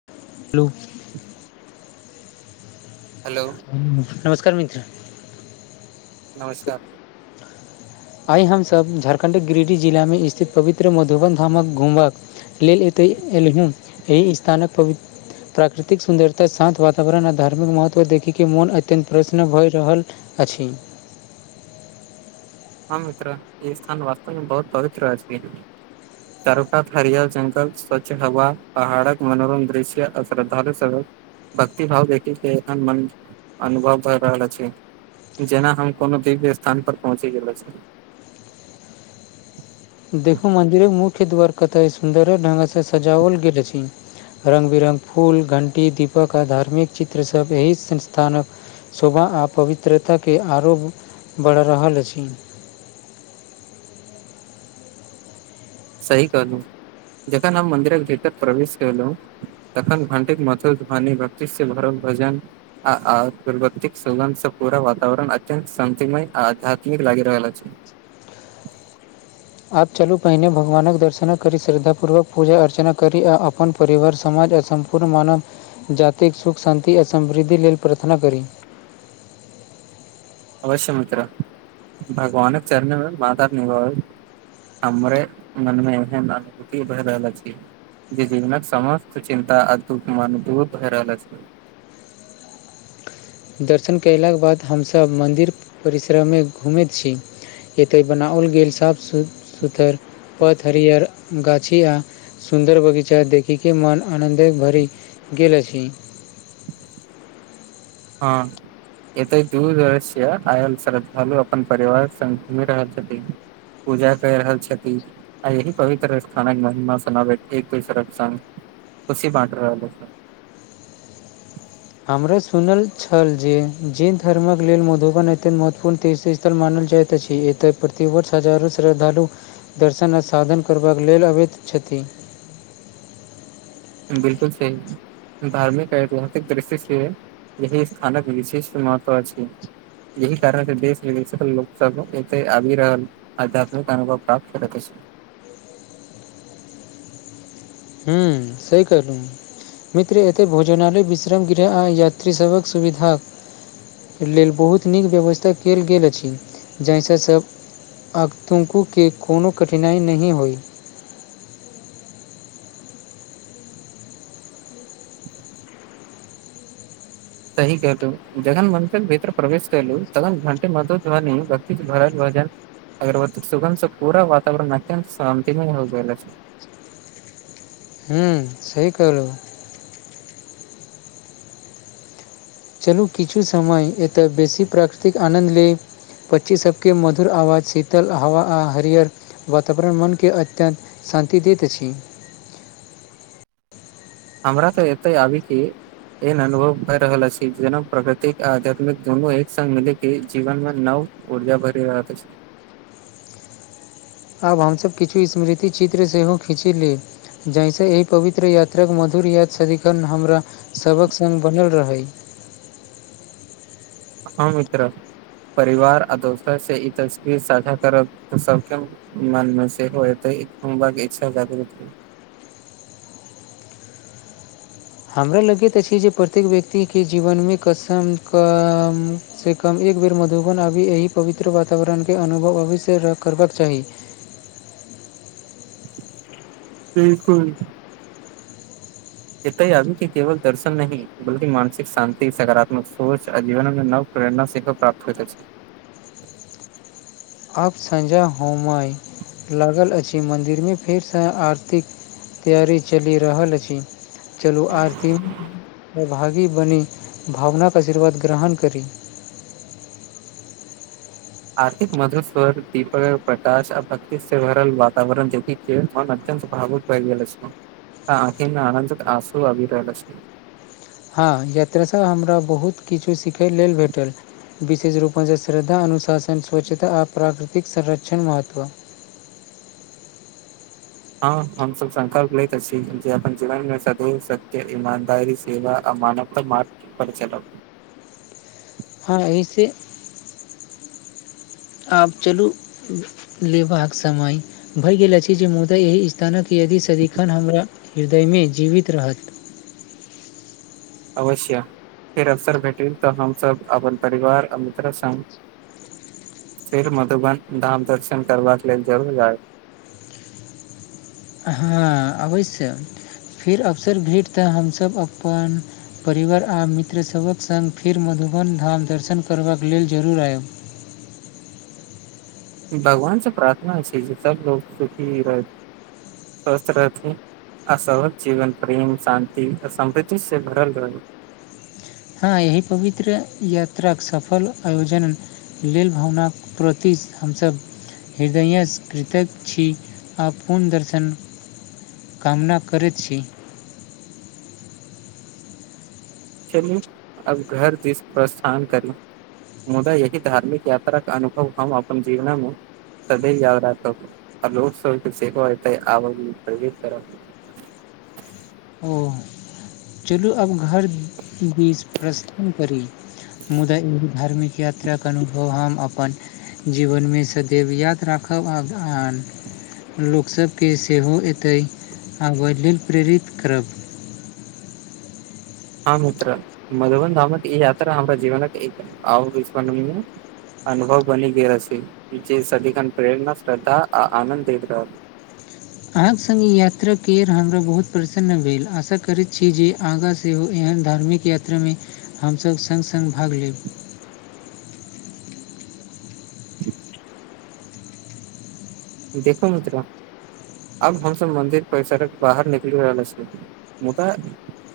[unintelligible] Hello नमस्कार मित्र। नमस्कार। आइ हमसभ झारखण्डक गिरिडह जिलामे स्थित पवित्र मधुबन धामक घुमब। लेल एतय एलहुँ एहि स्थानक पवित्र प्राकृतिक सुन्दरता शान्त वातावरण आ धार्मिक महत्व देखिके मोन अत्यन्त प्रसन्न भय रहल अछि हँ मित्र ई स्थान वास्तमे बहुत पवित्र अछि। [inaudible] चरोपात हरियल जंगल स्वच्छ हवा पहाड़क मनोरम दृश्य श्रद्धालु [unintelligible] भक्ति भाव देखे के एखन मन अनुभव भए रहल अछि। जेना हम कोनो दीव्य स्थान पर पहुँचे गेल छी। देखू मंजिरे मुख्य द्वार कत सुन्दर नगे से सजाओल गेल अछि। रंग बिरंग फूल घंटी दीपक आ धार्मिक चित्र सब एहि संस्थानक शोभा आ पवित्रताके आरो बढ़ि रहल अछि। सही कहलौ जखन हम मन्दिरक भीतर प्रवेश केलहु तखन घंटीक मथुर ध्वनि भक्ति से उभरल भजन आइ प्रवतिक सुगंध से पूरा वातावरण अत्यंत शान्तिमय आध्यात्मिक लागि रहल अछि। आब चलू पहिने भगवानक दर्शन करी श्रद्धापूर्वक पूजा अर्चना करी आ अपन परिवार समाज आ सम्पूर्ण मानव जातिक सुख शान्ति आ समृद्धि लेल प्रार्थना करी अवश्य मित्रा भगवानक चरणेमे बात निभ [unintelligible] हमरे मन मे एहन अनुभूति भए रहल अछी जे जीवनक समस्त चिन्ता आ दुख मन दूर भए रहल छै दर्शन कयलाक बाद हमसभ मन्दिर परिसरमे घुमैत छी एतय बनाओल गेल साफ सुथर पथ हरियर गाछी आ सुन्दर बगीचा देखी केँ मन आनन्द भरी गेल अछि हँ एतऽ दूर रहैय छियै आइ श्रद्धालु अपन परिवार संग घूमि रहल छथि पूजा कय रहल छथिन आ एही पवित्र स्थानक महिमा सुनाबैक एक दोसरक संग खुशी बाँट रहल हमरो सुनल छल जे जैन धर्मक लेल मधुबन एतय महत्वपूर्ण तीर्थ स्- -थल मानल जाइत अछि एतऽ प्रति वर्ष हजारो श्रद्धालु दर्शन आ साधन करबाक लेल अबैत छथि बिल्कुल सही धार्मिक ऐतिहासिक दृश्य से यही स्थानक विशेष महत्व अछि एही कारण देश विदेश लोक सब एते आबि रहल अध्यात्मिक अनुभव प्राप्त करे कैसे हूँ सही कहलौ मित्र एते भोजनाालय विश्राम गृह आ यात्री सभक सुविधा लेल बहुत नीक व्यवस्था कयल गेल अछि जाहिसँ सभ आतुंकूके कोनो कठिनाइ नहि होइ सही कहतौ जगन मंन भर प्रवेश करल तन घट मध ध भ भ [unintelligible] अगरबत्ती सुगन्ध सँ पूरा वातावरण अत्यन्त शान्तिमय होग गेलै हूँ सही कहलौ चलू किछु समय एतय बेसी प्राकृतिक आनन्द ले पक्षी सभ केँ मधुर आवाज शीतल हवा आ हरीहर वातावरण मनके अत्यन्त शान्ति दैत अछि हमरा तऽ एते आबि केँ एहन अनुभव भय रहल अछि जेना प्रकृतिक आ आध्यात्मिक दुनू एक संग मिले के जीवन मे नव ऊर्जा भरि रह [unintelligible] आब हमसभ किछु स्मृति चित्र सेहो खीची ली जाहिसँ एहि पवित्र यात्राक मधुर याद सदिखन हमरा सभक सग बनल रहै हँ मित्र परिवार आ दोस्त से ई तस्वीर साझा करब सभ केँ मन मे से होय तऽ कोई बात इच्छा जागरूक [unintelligible] हमरा लगैत अछि जे प्रत्येक व्यक्ति के जीवनमे कसम क से कम एक बेर मधुबन आबी एहि पवित्र वातावरणके अनुभव अवश्य करबाक चाही बिल्कुल इतय आबी केँ केवल दर्शन नहि बल्कि मानसिक शांति सकारात्मक सोच आ जीवनमे नव प्रेरणा सेख प्राप्त हो जाय छै [unintelligible] आब सझा होमय लागल अछि मन्दिरमे फेरसँ आरती क [unintelligible] तैयारी चलि रहल अछि चलु आरती भागी बनी भावना आशीर्वाद ग्रहण करी आरतीक मधु स्वर दीपक प्रकाश आ भक्ति से भरल वातावरण देखि केँ मन अत्यंत भावुक [unintelligible] गेल आखी मे आनन्द आसू आबि रहल अछि हँ यात्रासँ हमरा बहुत किछु सिखै लेल भेटल विशेष रूप सँ श्रद्धा अनुशासन स्वच्छता आ प्राकृतिक संरक्षण महत्व हँ हमसब संकल्प लैत छी जे अपन जीवन मे सगरोसत्य ईमानदारी सेवा आ मानव तऽ मार्ग पर चलब हँ, एहिसँ आब चलू। लेबाक समय। भऽ गेल अछि जे मुदा एहि स्थानक यादि सदिखन हमरा हृदयमे जीवित रहत। अवश्य, फेर अवसर भेटल तऽ हमहूँ अपन परिवार आ मित्रसंग। फेर मधुबन धामक दर्शन करबाक लेल जरूर आब। हँ, अबैसँ फेर अवसर भेटतऽ हमसभ अपन। परिवार आ मित्रसभक संग मधुबन धामक दर्शन करबाक लेल जरूर आएब। भगवानसँ प्रार्थना अछि जे सभ लोक सुखी रहथि, स्वस्थ रहथि। अहाँ जीवन प्रेम, शान्ति आ समृद्धिसँ भरल रहै। हँ, एहि पवित्र यात्राक सफल आयोजन। लेल भावनाक प्रति हमसभ। हृदयसँ कृतज्ञ छी आ पूर्ण दर्शन। कामना करै छी। चलू, आब घर दिस प्रस्थान करू। मुदा एहि धार्मिक यात्राक अनुभव हम अपन जीवनमे सदैव याद राखब आ लोकसभसँ आबैत रहब। ओ, चलू आब घर दिस प्रस्थान करी। मुदा एहि धार्मिक यात्राक अनुभव हम अपन जीवनमे सदैव याद राखब आ। लोकसभके सेहो एतै आबय लेल प्रेरित करब। हँ मित्र, मधुबन धामक ई यात्रा हमरा जीवनक अविस्मरणीय। अनुभव बनी गेल, सदैव प्रेरणा, श्रद्धा आ आनन्द दैत रहल। अहाँसंग यात्रामे हमरा बहुत प्रसन्नता भेल। आशा करैत छी जे आगाँ सेहो एहन धार्मिक। यात्रामे हमसभ संग संग भाग लेब। देखू मित्र, आब हमसभ मन्दिर परिसरक बाहर निकलि रहल छी। मुदा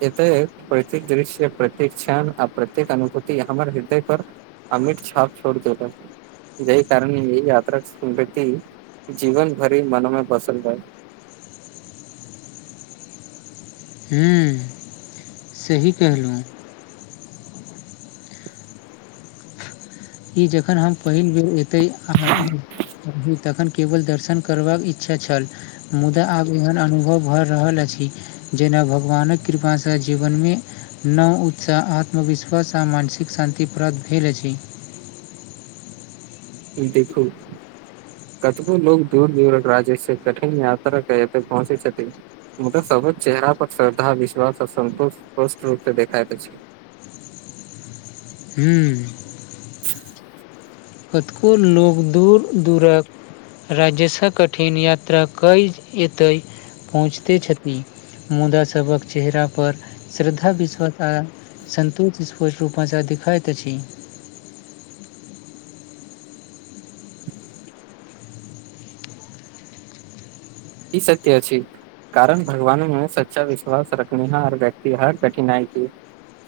एतय प्रत्येक दृश्य, प्रत्येक क्षण आ प्रत्येक अनुभूति हमर हृदय पर अमित छाप छोड़ि देत, जाहि कारण ई यात्रा अविस्मरणीय अछि। जीवन भरि मोनमे बसल रहै। हू, सही कहलहुँ। ई जखन हम पहिल बेर एतऽ आ तखन केवल दर्शन करबाक इच्छा छल। मुदा आब एहन अनुभव भऽ रहल अछि। जेना भगवानक कृपासँ जीवनमे नव उत्साह, आत्मविश्वास आ मानसिक शान्ति प्राप्त भेल अछि। देखू कतबो लोक दूर दूरक राज्यसँ कठिन यात्रा कऽ एतऽ पहुँचैत छथि। मुदा सभहक चेहरा पर श्रद्धा, विश्वास आ सन्तोष स्पष्ट रूपसँ देखाइ दै छै। हू कतको लोक दूर दूरक राज्यसँ कठिन यात्रा कऽ एतय पहुँचैत छथि। मुदा सभक चेहरा पर श्रद्धा, विश्वास आ सन्तोष रूपसँ देखाइत अछि। ई सत्य अछि। कारण भगवानमे सच्चा विश्वास रखनिहार व्यक्ति हर कठिनाई की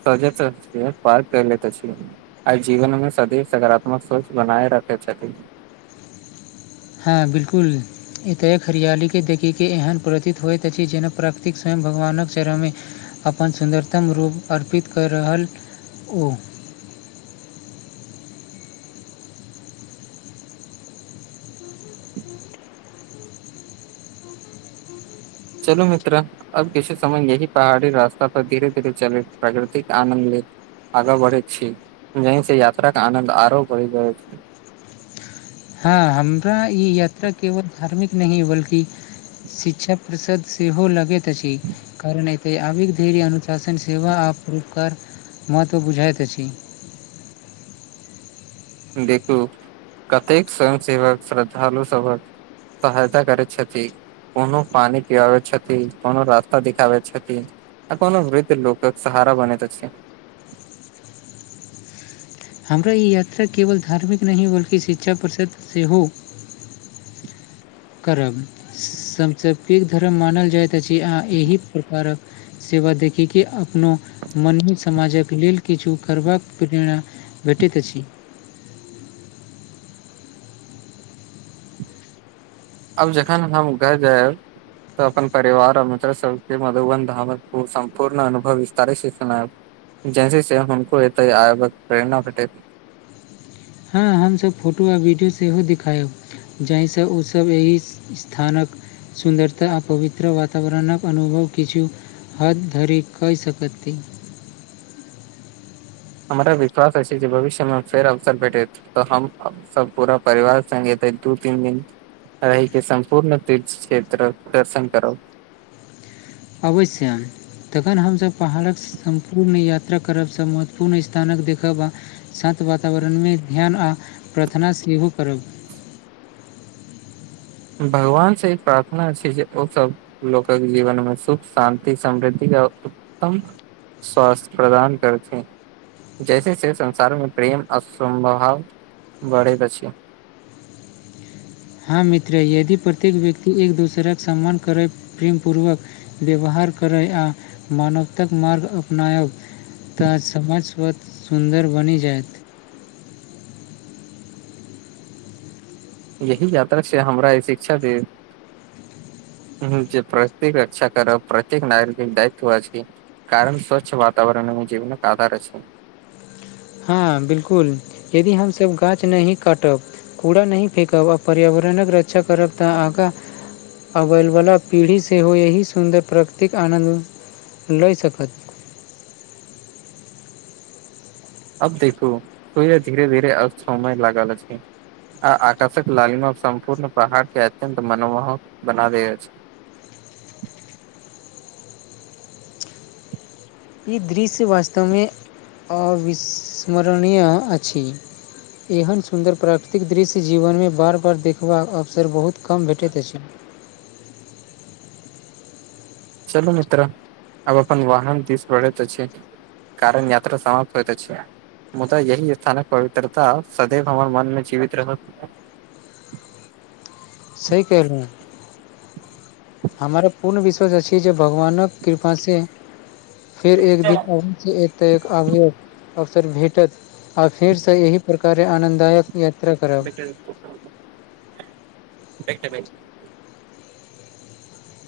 सज पारि कऽ लैत छै। आ जीवनमे सदैव सकारात्मक सोच बनाय रखैत छथि। हँ बिल्कूल एतय हरियालीके देखिके एहन प्रतीत होइत अछि जेना प्रकृति स्वयं भगवानक चरणमे अपन सुन्दरतम रूप अर्पित कऽ रहल अछि। चलू मित्र अब किछु समय यही पहाड़ी रास्ता पर धीरे धीरे चलैत प्राकृतिक आनन्द ले आगा बढ़ैत छी यही से यात्रा के आनंद आरो बढ़ी जाइत हँ हमरा ई यात्रा केवल धार्मिक नहि बल्कि शिक्षा प्रषद सेहो लगैत अछि कारण आ धर्य अनुशासन सेव आ पूकार महत्व बुझायत अछि देखू कतेक स्वयं सेवक श्रद्धालु सभक सहायता करैत छथि कोनो पानि पिआबै छथि कोनो रास्ता दिखाबै छथि आ कोन वृद्ध लोकक सहारा बनैत अछि हमरा ई यात्रा केवल धार्मिक नहि बल्कि शिक्षा प्रषद से हो करब सबसे पैघ धर्म मानल जायत अछि एहि प्रकारक सेवा देखी के अपनो मनही समाजक लेल किछु करबाक प्रेरणा भेटैत अछि अब जखन हम घर जायब तऽ अपन परिवार आ मित्र सबके मधुबन धामक सम्पूर्ण अनुभव विस्तारे सँ सुनाइब जैसे से हमको एतय आबैक प्रेरणा भेटैत हँ हमसब फोटो आ वीडियो सेहो दिखायब जाहिसँ ओसभ एहि स्थानक सुन्दरता आ पवित्र वातावरणक अनुभव किछु हद धरी कई सकति हमरा विश्वास अछि जे भविष्यमे फेर अवसर भेटैत तऽ हम सब पूरा परिवार संगे एतय दू तीन दिन रहिके सम्पूर्ण तीर्थ क्षेत्रक दर्शन करब अवश्य तखन हमसभ पहाड़क सम्पूर्ण यात्रा करबसँ महत्वपूर्ण स्थानक देखब आ सान्त वातावरणमे ध्यान आ प्रार्थना सेहो करब भगवानसँ ई प्रार्थना छै जे ओसभ लोकके जीवन मे सुख शान्ति समृद्धि आ उत्तम स्वास्थ्य प्रदान करथि जैसे से संसारमे प्रेम आ समभाव बढ़ैत अछि हँ मित्र यदि प्रत्येक व्यक्ति एक दोसराक सम्मान करै प्रेमपूर्वक व्यवहार करय आ मानवताक मार्ग अपनायब तऽ समाज स्वत सुन्दर बनि जायत यही यात्रा छै हमरा शिक्षा दे ह जे प्राकृतिक रक्षा करब प्रत्येक नागरिक दायुत्व अछि कारण स्वच्छ वातावरणमे जीवन आधार अछि हँ बिलकुल यदि हमसभ गाछ नहि काटब कूड़ा नहि फेकब आ पर्यावरणक रक्षा करब तऽ आगा अबैवला पीढ़ी सेहो एहि सुन्दर प्रकृतिक आनन्द लए सकत अब देखू सुइर धीरे धीरे समय लागल अछि आ आकर्षक लालीमा सम्पूर्ण पहाड़ के अत्यंत मनोमोहक बना दै अछि ई दृश्य वास्तवमे अविस्मरणीय अछि एहन सुन्दर प्राकृतिक दृश्य जीवनमे बार बार देखबाक अवसर बहुत कम भेटैत अछि चलू मित्र आब अपन वाहन दिस बढ़ैत अछि कारण यात्रा समाप्त होइत अछि मुदा यही स्थानक पवित्रता सदैव हमर मन मे जीवित रहत सही कहलउ हमर पूर्ण विश्वास अछि जे भगवानक कृपासे फेर एक दिन अवश्य एतय आबयक अफसर भेटत आ फेरसँ एहि प्रकारे आनन्ददायक यात्रा करब। देखबै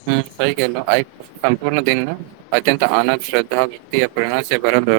हूँ सही गेले आ संपूर्ण दिन अत्यंत आनन्द श्रद्धा व्यक्त प्रणश बरल रहल